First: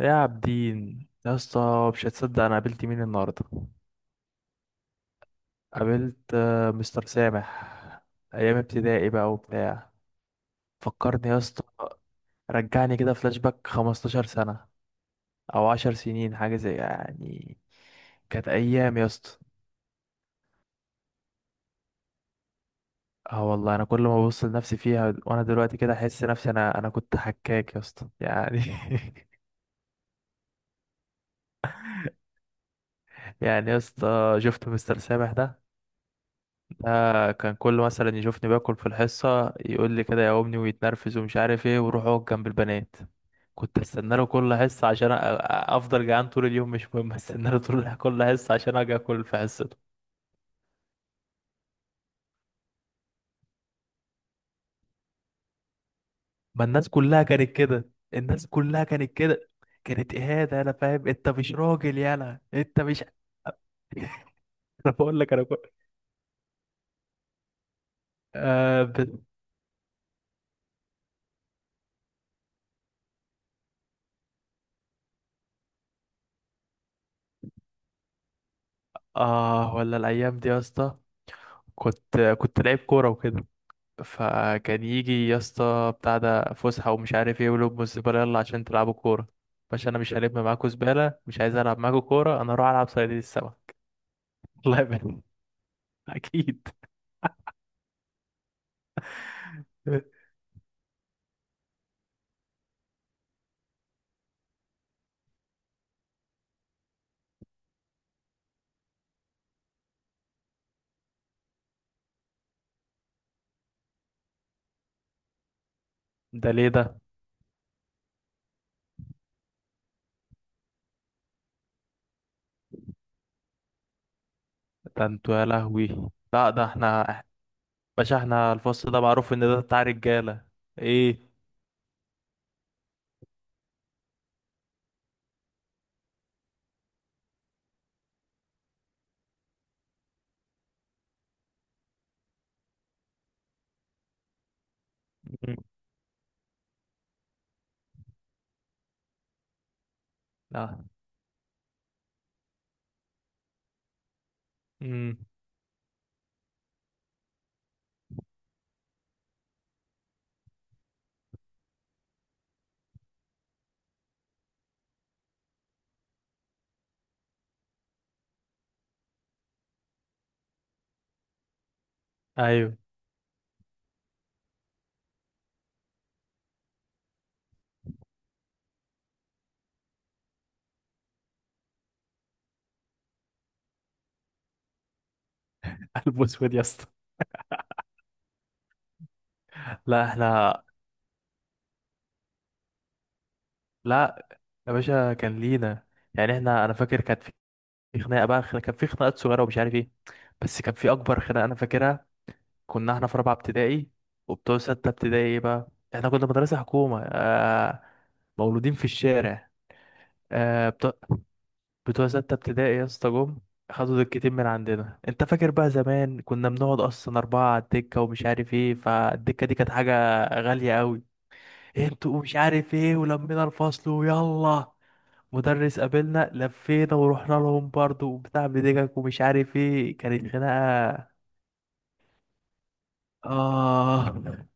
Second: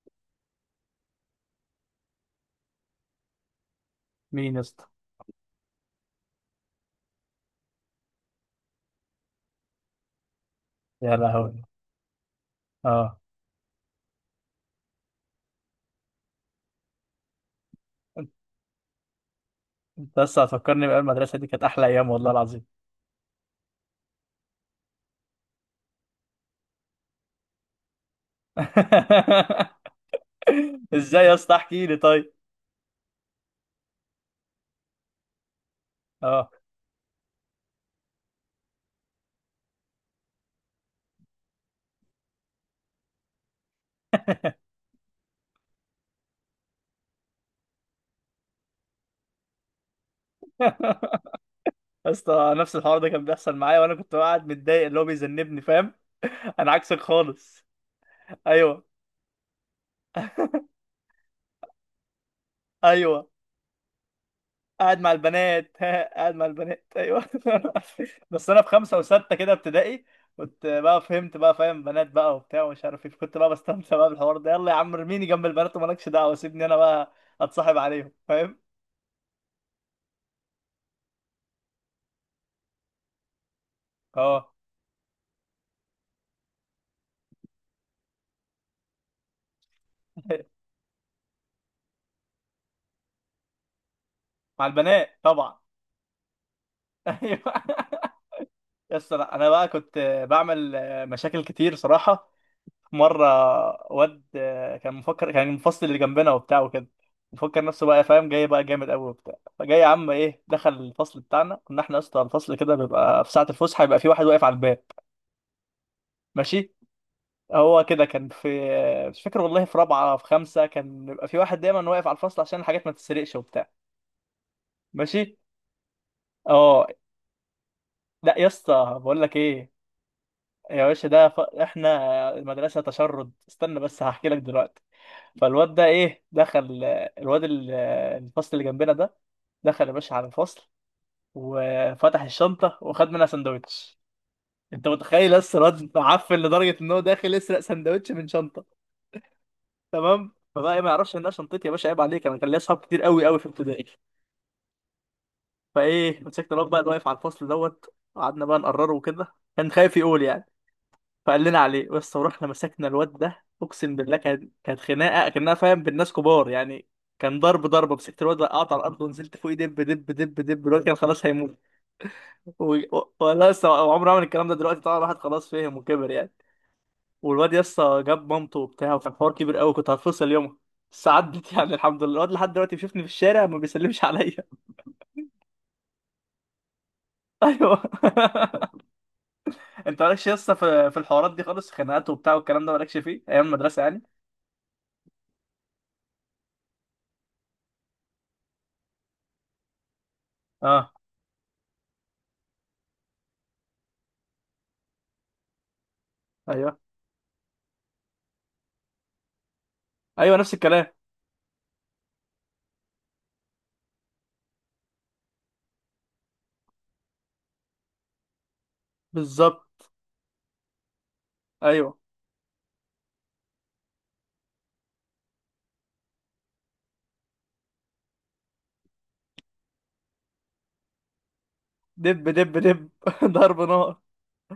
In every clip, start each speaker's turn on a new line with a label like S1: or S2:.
S1: يا عابدين يا اسطى، مش هتصدق انا قابلت مين النهارده.
S2: مين يا اسطى؟
S1: قابلت مستر سامح. ايام ابتدائي بقى وبتاع.
S2: يا
S1: فكرني يا
S2: لهوي.
S1: اسطى. رجعني كده
S2: اه.
S1: فلاش باك 15 سنه، او 10 سنين حاجه زي يعني.
S2: انت
S1: كانت ايام يا اسطى.
S2: أنت لسه هتفكرني بقى، المدرسه دي كانت احلى ايام والله العظيم.
S1: اه والله، انا كل ما ببص لنفسي فيها وانا دلوقتي كده احس نفسي انا كنت حكاك يا اسطى يعني
S2: ازاي يا اسطى؟ احكي لي طيب.
S1: يعني يا اسطى شفت مستر سامح ده.
S2: اه.
S1: كان كل مثلا يشوفني باكل في الحصة، يقول لي كده يا أمي ويتنرفز ومش عارف ايه، ويروح اقعد جنب البنات. كنت استنى له كل حصة عشان افضل جعان طول اليوم، مش مهم، استنى له طول كل حصة عشان اجي اكل في حصته.
S2: يا اسطى، نفس الحوار ده كان بيحصل معايا وانا كنت قاعد متضايق، اللي هو بيذنبني، فاهم.
S1: ما
S2: انا
S1: الناس
S2: عكسك
S1: كلها كانت
S2: خالص.
S1: كده، الناس كلها
S2: ايوه.
S1: كانت كده. كانت اهانة، انا فاهم انت مش راجل، يالا انت مش
S2: ايوه،
S1: انا
S2: قاعد مع
S1: بقول لك انا كنت
S2: البنات ها، قاعد مع البنات، ايوه. بس انا في
S1: آه,
S2: خمسه
S1: ب...
S2: وسته كده ابتدائي كنت بقى فهمت بقى، فاهم، بنات بقى وبتاع ومش عارف ايه، كنت بقى بستمتع بقى بالحوار ده، يلا يا عم ارميني جنب البنات ومالكش دعوه، سيبني انا بقى اتصاحب عليهم، فاهم.
S1: اه، ولا الايام دي يا اسطى. كنت لعيب كورة وكده.
S2: اه.
S1: فكان يجي يا اسطى بتاع ده فسحة ومش عارف ايه، ولب الزبالة يلا عشان تلعبوا كورة. باشا انا مش هلم معاكوا زبالة، مش عايز العب معاكوا كورة، انا اروح العب صيادين السمك.
S2: مع
S1: الله
S2: البنات
S1: يبارك.
S2: طبعا.
S1: اكيد.
S2: ايوه، يس. لا انا بقى كنت بعمل مشاكل كتير صراحه. مره واد كان مفكر، كان المفصل اللي جنبنا وبتاع وكده، مفكر نفسه بقى، فاهم، جاي بقى جامد قوي وبتاع. فجاي يا عم، ايه، دخل الفصل بتاعنا. كنا احنا اصلا الفصل كده بيبقى في ساعه الفسحه يبقى في واحد واقف على الباب
S1: ده ليه
S2: ماشي.
S1: ده؟
S2: هو كده كان في، مش فاكر والله، في رابعه في خمسه، كان بيبقى في واحد دايما واقف على الفصل عشان الحاجات ما تتسرقش وبتاع.
S1: ده انتوا
S2: ماشي.
S1: يا لهوي. لا ده
S2: اه.
S1: احنا باشا،
S2: لا يا
S1: احنا الفصل
S2: اسطى،
S1: ده
S2: بقول
S1: معروف
S2: لك
S1: ان ده
S2: ايه،
S1: بتاع رجالة.
S2: يا باشا ده
S1: ايه.
S2: احنا مدرسه تشرد، استنى بس هحكي لك دلوقتي. فالواد ده، ايه، دخل الواد ال- الفصل اللي جنبنا ده، دخل يا باشا على الفصل وفتح الشنطه وخد منها سندوتش. انت متخيل لسه
S1: مم.
S2: الواد معفن لدرجه ان هو داخل يسرق سندوتش من شنطه؟ تمام، فبقى إيه،
S1: لا.
S2: ما يعرفش انها شنطتي يا باشا، عيب عليك، انا كان ليا اصحاب كتير قوي قوي في ابتدائي.
S1: امم.
S2: فايه، مسكت الواد بقى اللي واقف على الفصل دوت، وقعدنا بقى نقرره وكده، كان خايف يقول يعني. فقال لنا عليه، بس ورحنا مسكنا الواد ده، اقسم بالله كانت خناقه كانها، فاهم، بالناس كبار يعني. كان ضرب ضربه، مسكت الواد وقعت على الارض ونزلت فوقيه، دب دب دب دب، الواد كان خلاص هيموت.
S1: ايوه.
S2: والله لسه عمره عمل الكلام ده، دلوقتي طبعا الواحد خلاص فهم وكبر يعني. والواد لسه جاب مامته وبتاع وكان حوار كبير قوي، كنت هتفصل يومها، بس عدت. يعني الحمد لله الواد لحد دلوقتي بيشوفني في الشارع ما بيسلمش عليا.
S1: قلب اسود يا اسطى.
S2: ايوه. انت
S1: لا
S2: مالكش لسه
S1: احنا.
S2: في الحوارات دي خالص، خناقات وبتاع والكلام ده مالكش فيه ايام المدرسه يعني.
S1: لا يا باشا كان لينا. يعني احنا، انا فاكر كانت في خناقه بقى، خناقة، كان في خناقات صغيره ومش عارف ايه، بس كان
S2: اه.
S1: في اكبر خناقه انا فاكرها. كنا احنا في رابعه ابتدائي، وبتوع سته ابتدائي ايه بقى. احنا كنا مدرسه
S2: ايوه.
S1: حكومه آه. مولودين في الشارع.
S2: ايوه، نفس
S1: آه
S2: الكلام.
S1: بتوع، بتوع سته ابتدائي يا اسطى جم، خدوا دكتين من عندنا. انت فاكر بقى زمان كنا بنقعد اصلا اربعه على الدكه ومش عارف ايه، فالدكه دي كانت
S2: بالظبط.
S1: حاجه غاليه قوي.
S2: ايوه.
S1: انتوا مش عارف ايه، ولمينا الفصل ويلا. مدرس قابلنا لفينا ورحنا لهم برضو وبتاع بدقك ومش عارف ايه، كانت خناقة.
S2: دب دب دب. ضرب نار.
S1: اه.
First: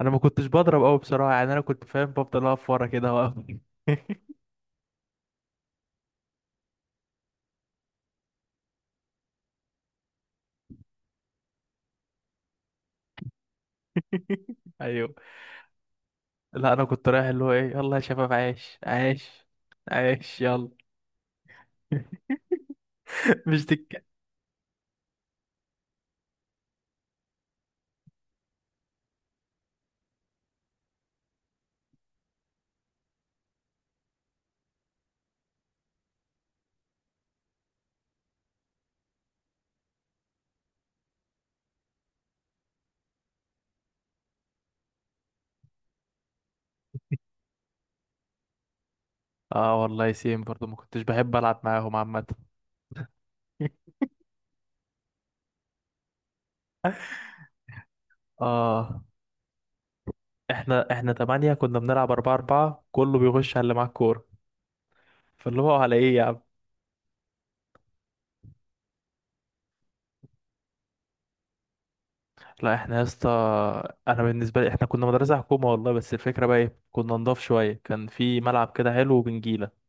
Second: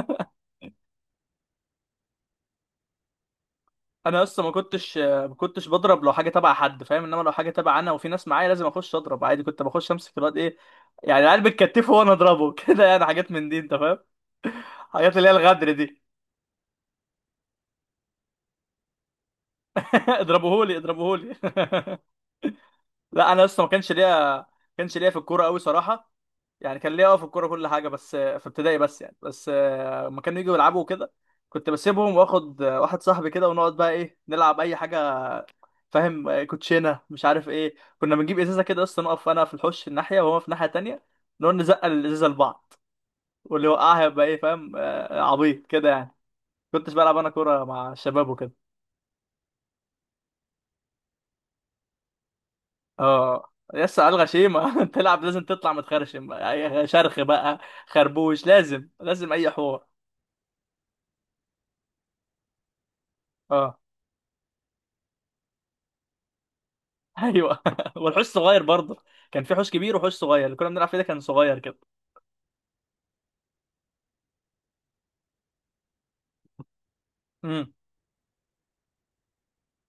S1: انا ما كنتش بضرب قوي بصراحة يعني، انا كنت فاهم بفضل اقف ورا كده واقف
S2: انا اصلا ما كنتش بضرب لو حاجه تبع حد، فاهم، انما لو حاجه تبع انا وفي ناس معايا لازم اخش اضرب عادي. كنت بخش امسك الواد ايه، يعني العيال بتكتفه وانا اضربه كده يعني حاجات من دي انت فاهم،
S1: ايوه.
S2: حاجات اللي هي الغدر دي.
S1: لا انا كنت رايح اللي هو ايه يلا يا شباب، عايش عايش عايش يلا
S2: اضربوهولي، اضربوهولي. لا انا اصلا
S1: مش
S2: ما كانش
S1: دك.
S2: ليا ما كانش ليا في الكوره قوي صراحه. يعني كان ليا اه في الكوره كل حاجه بس في ابتدائي بس يعني، بس لما كانوا يجوا يلعبوا كده كنت بسيبهم، واخد واحد صاحبي كده ونقعد بقى ايه نلعب اي حاجه، فاهم، كوتشينه مش عارف ايه. كنا بنجيب ازازه كده اصلا، نقف انا في الحوش الناحيه وهو في الناحيه التانيه، نقعد نزقل الازازه لبعض، واللي وقعها يبقى ايه، فاهم، عبيط كده يعني. كنتش بلعب انا كوره مع الشباب وكده.
S1: اه والله سيم برضو، ما كنتش بحب العب معاهم عامة
S2: اه، يس على الغشيمه. تلعب لازم تطلع متخرشم، أي شرخ بقى، خربوش، لازم
S1: اه.
S2: لازم اي حوار.
S1: احنا تمانية كنا بنلعب اربعة اربعة، كله بيغش على اللي
S2: اه.
S1: معاه الكورة. فاللي هو على ايه يا.
S2: ايوه. والحوش صغير برضه. كان في حوش كبير وحوش صغير، اللي كنا بنلعب فيه ده كان صغير.
S1: لا احنا يا اسطى، انا بالنسبه لي احنا كنا مدرسه حكومه والله، بس الفكره بقى ايه، كنا نضاف
S2: كده.
S1: شويه، كان في ملعب كده حلو وبنجيله.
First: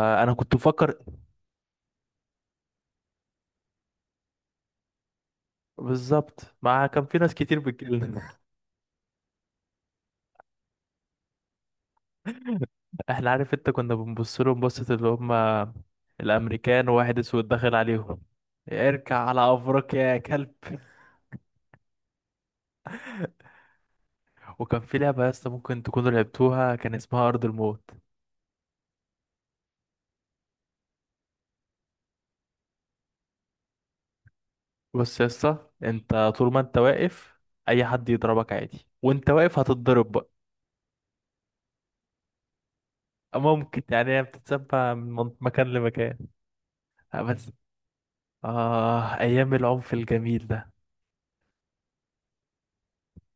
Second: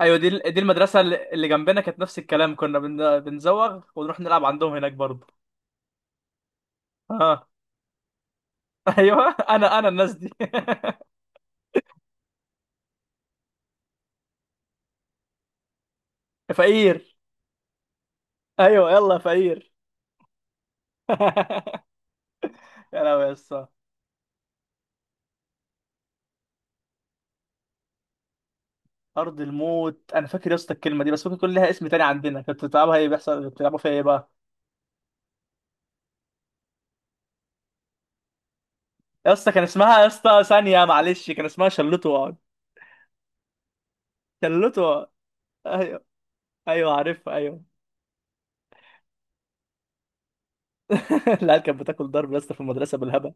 S2: ايوه، دي
S1: كنت
S2: دي
S1: بفكر.
S2: المدرسه اللي جنبنا كانت نفس الكلام، كنا بنزوغ ونروح نلعب عندهم هناك برضه.
S1: بالظبط، ما كان في ناس
S2: اه.
S1: كتير بتجيلنا
S2: ايوه، انا الناس دي.
S1: احنا عارف انت، كنا بنبص لهم بصه، اللي هم الامريكان
S2: فقير.
S1: وواحد اسود داخل عليهم.
S2: ايوه،
S1: اركع
S2: يلا
S1: على
S2: فقير.
S1: افريقيا يا كلب.
S2: يا لهوي يا اسطى.
S1: وكان في لعبه يا اسطى ممكن تكونوا لعبتوها، كان اسمها ارض الموت.
S2: ارض الموت، انا فاكر يا اسطى الكلمه دي، بس ممكن يكون لها اسم تاني عندنا. كنت بتلعبها ايه، بيحصل بتلعبوا فيها ايه بقى؟
S1: بص يا اسطى، انت طول ما انت واقف، اي حد يضربك عادي وانت
S2: يا اسطى
S1: واقف
S2: كان اسمها، يا
S1: هتتضرب بقى.
S2: اسطى ثانيه معلش، كان اسمها شلوته واقعد.
S1: ممكن يعني، هي
S2: شلوته
S1: بتتسبع
S2: وأقعد.
S1: مكان
S2: ايوه.
S1: لمكان.
S2: ايوه، عارفها،
S1: بس
S2: ايوه.
S1: أيام العنف الجميل ده.
S2: العيال كانت بتاكل ضرب يا اسطى في المدرسه بالهبل.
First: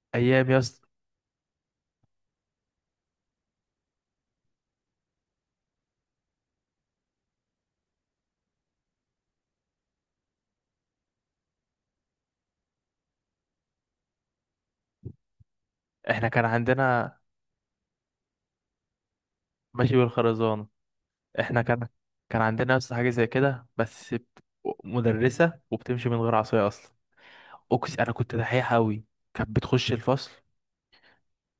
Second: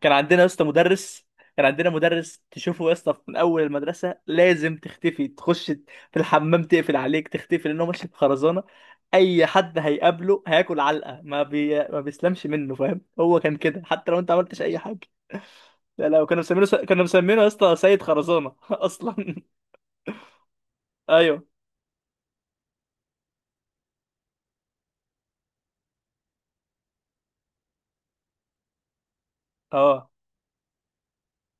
S2: كان عندنا يا
S1: أيام يا
S2: اسطى
S1: اسطى.
S2: مدرس، كان عندنا مدرس تشوفه يا اسطى من اول المدرسه لازم تختفي، تخش في الحمام تقفل عليك تختفي، لانه ماشي بخرزانه. اي حد هيقابله هياكل علقه، ما بيسلمش منه، فاهم. هو كان كده حتى لو انت عملتش اي حاجه. لا لا،
S1: إحنا
S2: كانوا
S1: كان
S2: مسمينه س... كانوا
S1: عندنا
S2: مسمينه يا اسطى سيد خرزانه اصلا.
S1: ماشي بالخرزانة.
S2: ايوه.
S1: إحنا كان، كان عندنا يا اسطى حاجة زي كده بس مدرسة، وبتمشي من غير عصاية أصلا. أقسم أنا كنت دحيح أوي. كانت بتخش
S2: اه.
S1: الفصل،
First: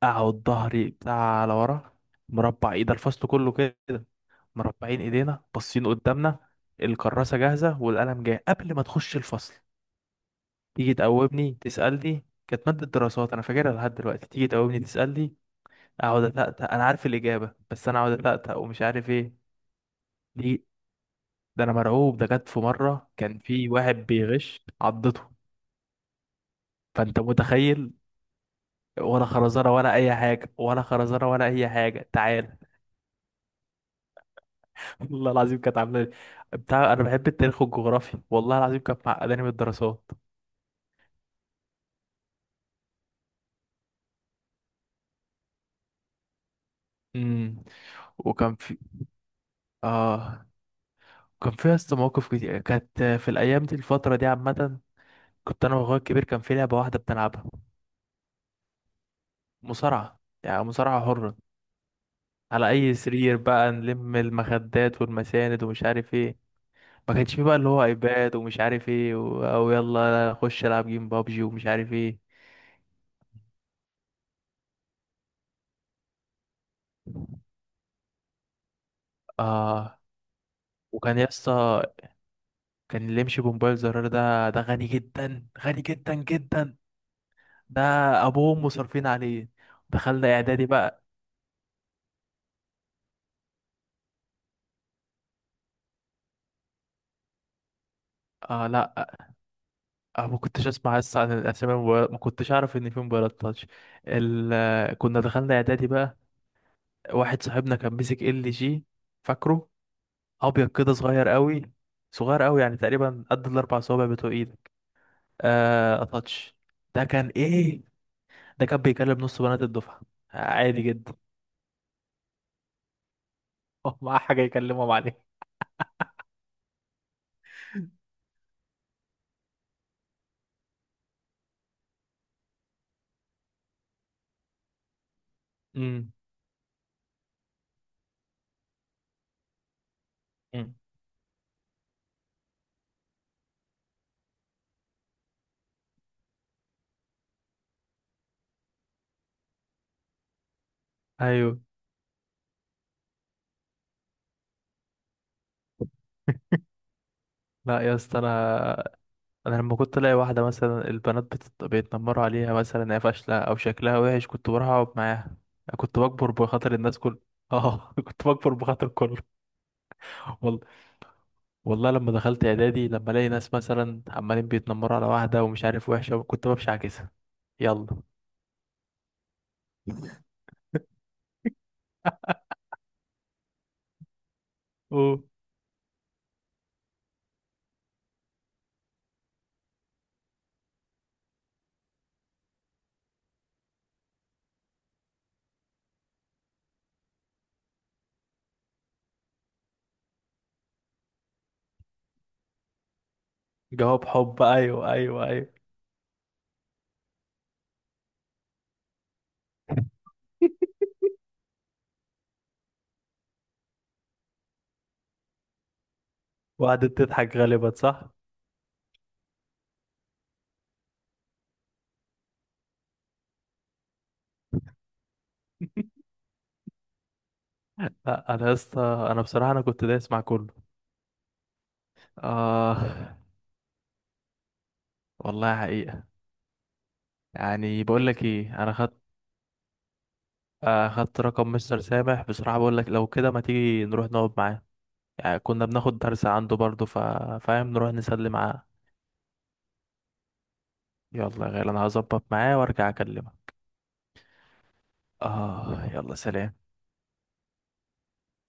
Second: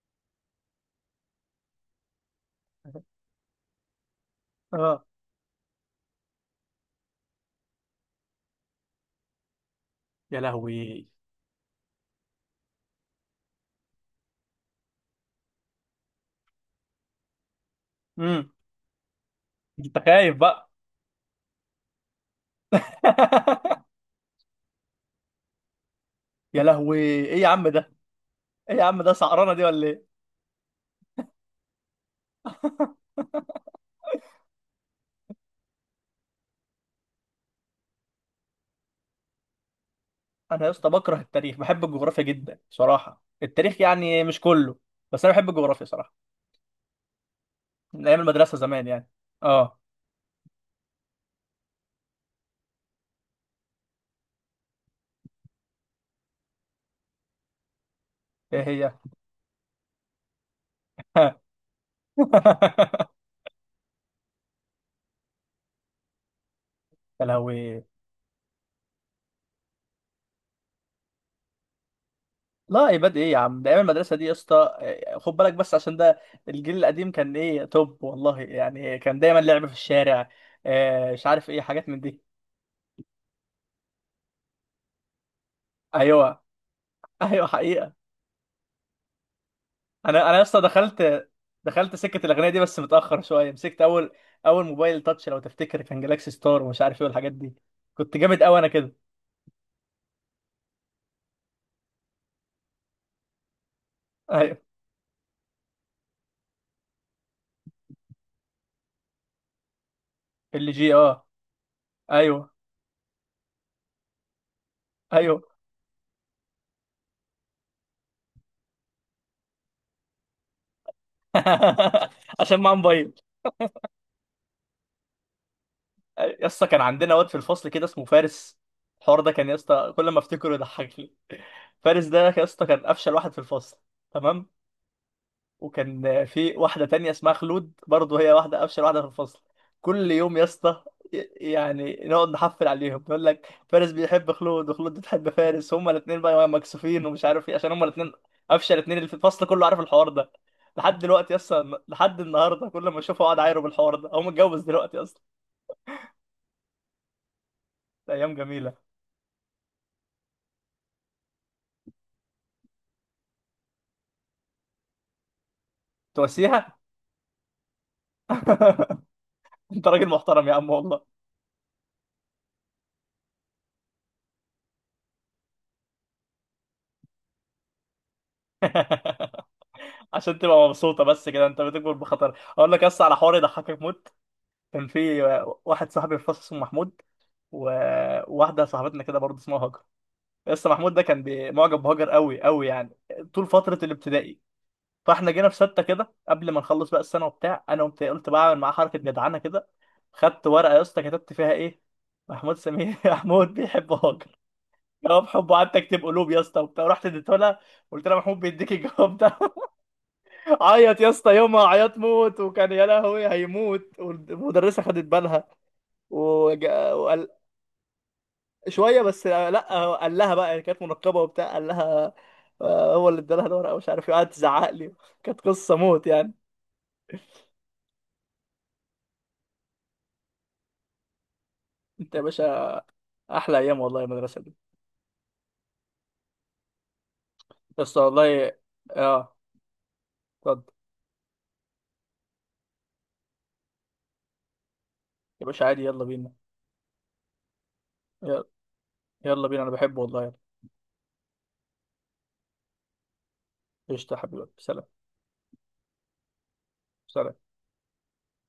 S1: أقعد ظهري بتاع على ورا، مربع إيد الفصل كله كده، مربعين
S2: اه.
S1: إيدينا باصين قدامنا، الكراسة جاهزة والقلم جاي قبل ما تخش الفصل.
S2: يا
S1: تيجي
S2: لهوي.
S1: تقومني تسألني، كانت مادة دراسات أنا فاكرها لحد دلوقتي، تيجي تقومني تسألني، أقعد أتأتأ أنا عارف الإجابة بس أنا أقعد
S2: امم
S1: أتأتأ ومش عارف إيه.
S2: انت خايف
S1: دي،
S2: بقى.
S1: ده أنا مرعوب. ده جت في مرة كان في واحد بيغش عضته.
S2: يا لهوي،
S1: فأنت
S2: ايه يا عم ده؟
S1: متخيل.
S2: ايه يا عم ده،
S1: ولا
S2: سعرانه دي
S1: خرزانة
S2: ولا
S1: ولا
S2: ايه؟
S1: أي حاجة، ولا خرزانة ولا أي حاجة، تعال والله العظيم كانت عاملة لي- بتاع، أنا بحب التاريخ والجغرافيا والله العظيم، كانت معقداني من الدراسات.
S2: انا يا اسطى بكره التاريخ، بحب الجغرافيا جدا صراحه. التاريخ يعني مش كله، بس انا بحب الجغرافيا صراحه،
S1: امم.
S2: من ايام
S1: وكان
S2: المدرسه
S1: في
S2: زمان يعني. اه.
S1: آه كان فيها اسطى مواقف كتير، كانت في الأيام دي الفترة دي عامة. كنت انا واخويا الكبير كان في لعبه واحده بنلعبها،
S2: ايه هي؟
S1: مصارعه يعني مصارعه حره، على اي سرير بقى نلم المخدات والمساند ومش عارف ايه. ما
S2: يا
S1: كانش في بقى اللي هو
S2: لهوي.
S1: ايباد ومش عارف ايه او يلا خش العب جيم بابجي ومش عارف ايه.
S2: لا، عباد ايه يا عم ده، ايام المدرسه دي يا اسطى، إيه، خد بالك بس عشان ده الجيل القديم، كان ايه، توب والله يعني، كان دايما لعب في
S1: اه.
S2: الشارع،
S1: وكان
S2: مش عارف ايه
S1: يسطا،
S2: حاجات من دي.
S1: كان اللي يمشي بموبايل زرار ده غني جدا، غني جدا
S2: ايوه.
S1: جدا.
S2: ايوه،
S1: ده
S2: حقيقه.
S1: ابوهم مصرفين عليه.
S2: انا
S1: دخلنا
S2: انا اصلا
S1: اعدادي بقى.
S2: دخلت سكه الاغنيه دي بس متاخر شويه. مسكت اول، اول موبايل تاتش لو تفتكر كان جالاكسي ستار ومش عارف ايه والحاجات دي، كنت جامد قوي
S1: اه
S2: انا كده.
S1: لا. اه ما كنتش اسمع لسه عن الاسامي، ما كنتش اعرف ان في موبايلات تاتش.
S2: ايوه.
S1: كنا دخلنا اعدادي بقى. واحد صاحبنا كان مسك ال جي. فاكره، ابيض
S2: ال
S1: كده
S2: جي، اه.
S1: صغير قوي، صغير
S2: ايوه.
S1: قوي يعني تقريبا قد الاربع صوابع بتوع ايدك.
S2: ايوه.
S1: آه تاتش. ده كان ايه، ده كان بيكلم نص بنات الدفعه، عادي جدا
S2: عشان معاه موبايل.
S1: معاه حاجة يكلمهم عليها.
S2: يا اسطى كان عندنا واد في الفصل كده اسمه فارس. الحوار ده كان يا اسطى كل ما افتكره يضحكني. فارس ده يا اسطى كان افشل واحد في الفصل، تمام،
S1: امم.
S2: وكان في واحدة تانية اسمها خلود برضه، هي واحدة أفشل واحدة في الفصل. كل يوم يا اسطى ي- يعني نقعد نحفل عليهم، يقول لك فارس بيحب خلود وخلود بتحب فارس، هما الاتنين بقى مكسوفين ومش عارف ايه عشان هما الاتنين أفشل اتنين اللي في الفصل كله، عارف الحوار ده. لحد دلوقتي
S1: ايوه
S2: اصلا، لحد النهارده كل ما اشوفه اقعد اعايره بالحوار ده، هو متجوز دلوقتي اصلا.
S1: لا يا
S2: ده
S1: اسطى
S2: ايام
S1: انا،
S2: جميله.
S1: انا لما كنت الاقي واحده مثلا البنات بيتنمروا عليها مثلا هي فاشله او شكلها وحش، كنت بروح اقعد معاها. كنت بكبر بخاطر
S2: تواسيها.
S1: الناس كل. اه كنت بكبر بخاطر كله.
S2: انت راجل محترم يا
S1: والله،
S2: عم والله.
S1: والله لما دخلت اعدادي، لما الاقي ناس مثلا عمالين بيتنمروا على واحده ومش عارف وحشه، كنت بمشي عكسها. يلا.
S2: عشان تبقى مبسوطه بس كده، انت بتكبر بخطر. اقول لك بس على حوار يضحكك موت. كان في
S1: اوه.
S2: واحد صاحبي في الفصل اسمه محمود، وواحدة صاحبتنا كده برضه اسمها هاجر. لسه محمود ده كان معجب بهاجر قوي قوي يعني، طول فترة الابتدائي. فاحنا جينا في ستة كده قبل ما نخلص بقى السنة وبتاع، انا قمت قلت بعمل معاه حركة جدعانة كده، خدت ورقة يا اسطى كتبت فيها ايه، محمود سمير محمود بيحب
S1: جواب
S2: هاجر.
S1: حب، ايوه ايوه
S2: جواب حبه،
S1: ايوه.
S2: قعدت اكتب قلوب يا اسطى وبتاع، رحت اديته لها، قلت لها محمود بيديك الجواب ده. عيط يا اسطى يومها، عيط موت، وكان يا لهوي هيموت، والمدرسة خدت بالها
S1: وقعدت
S2: وقال
S1: تضحك غالبا صح.
S2: شويه بس. لا هو قال لها بقى يعني، كانت منقبه وبتاع، قال لها هو اللي ادالها الورقه مش عارف ايه، قعدت تزعق لي. كانت قصه موت يعني.
S1: لا انا يا اسطى، انا بصراحه انا كنت دايس مع كله.
S2: انت يا باشا.
S1: اه.
S2: احلى ايام والله المدرسه دي.
S1: والله حقيقه. يعني
S2: بس
S1: بقول لك
S2: والله.
S1: ايه، انا خدت،
S2: اه. اتفضل.
S1: اخدت رقم مستر سامح بصراحة، بقول لك لو كده ما تيجي نروح نقعد معاه، يعني
S2: يا باشا
S1: كنا
S2: عادي،
S1: بناخد
S2: يلا
S1: درس
S2: بينا.
S1: عنده برضه فاهم نروح نسلم
S2: يلا.
S1: معاه.
S2: يلا بينا، انا بحبه والله، يلا.
S1: يلا يا غالي، انا هظبط معاه وارجع اكلمك.
S2: قشطه يا حبيبي، سلام.
S1: اه يلا، سلام.
S2: سلام.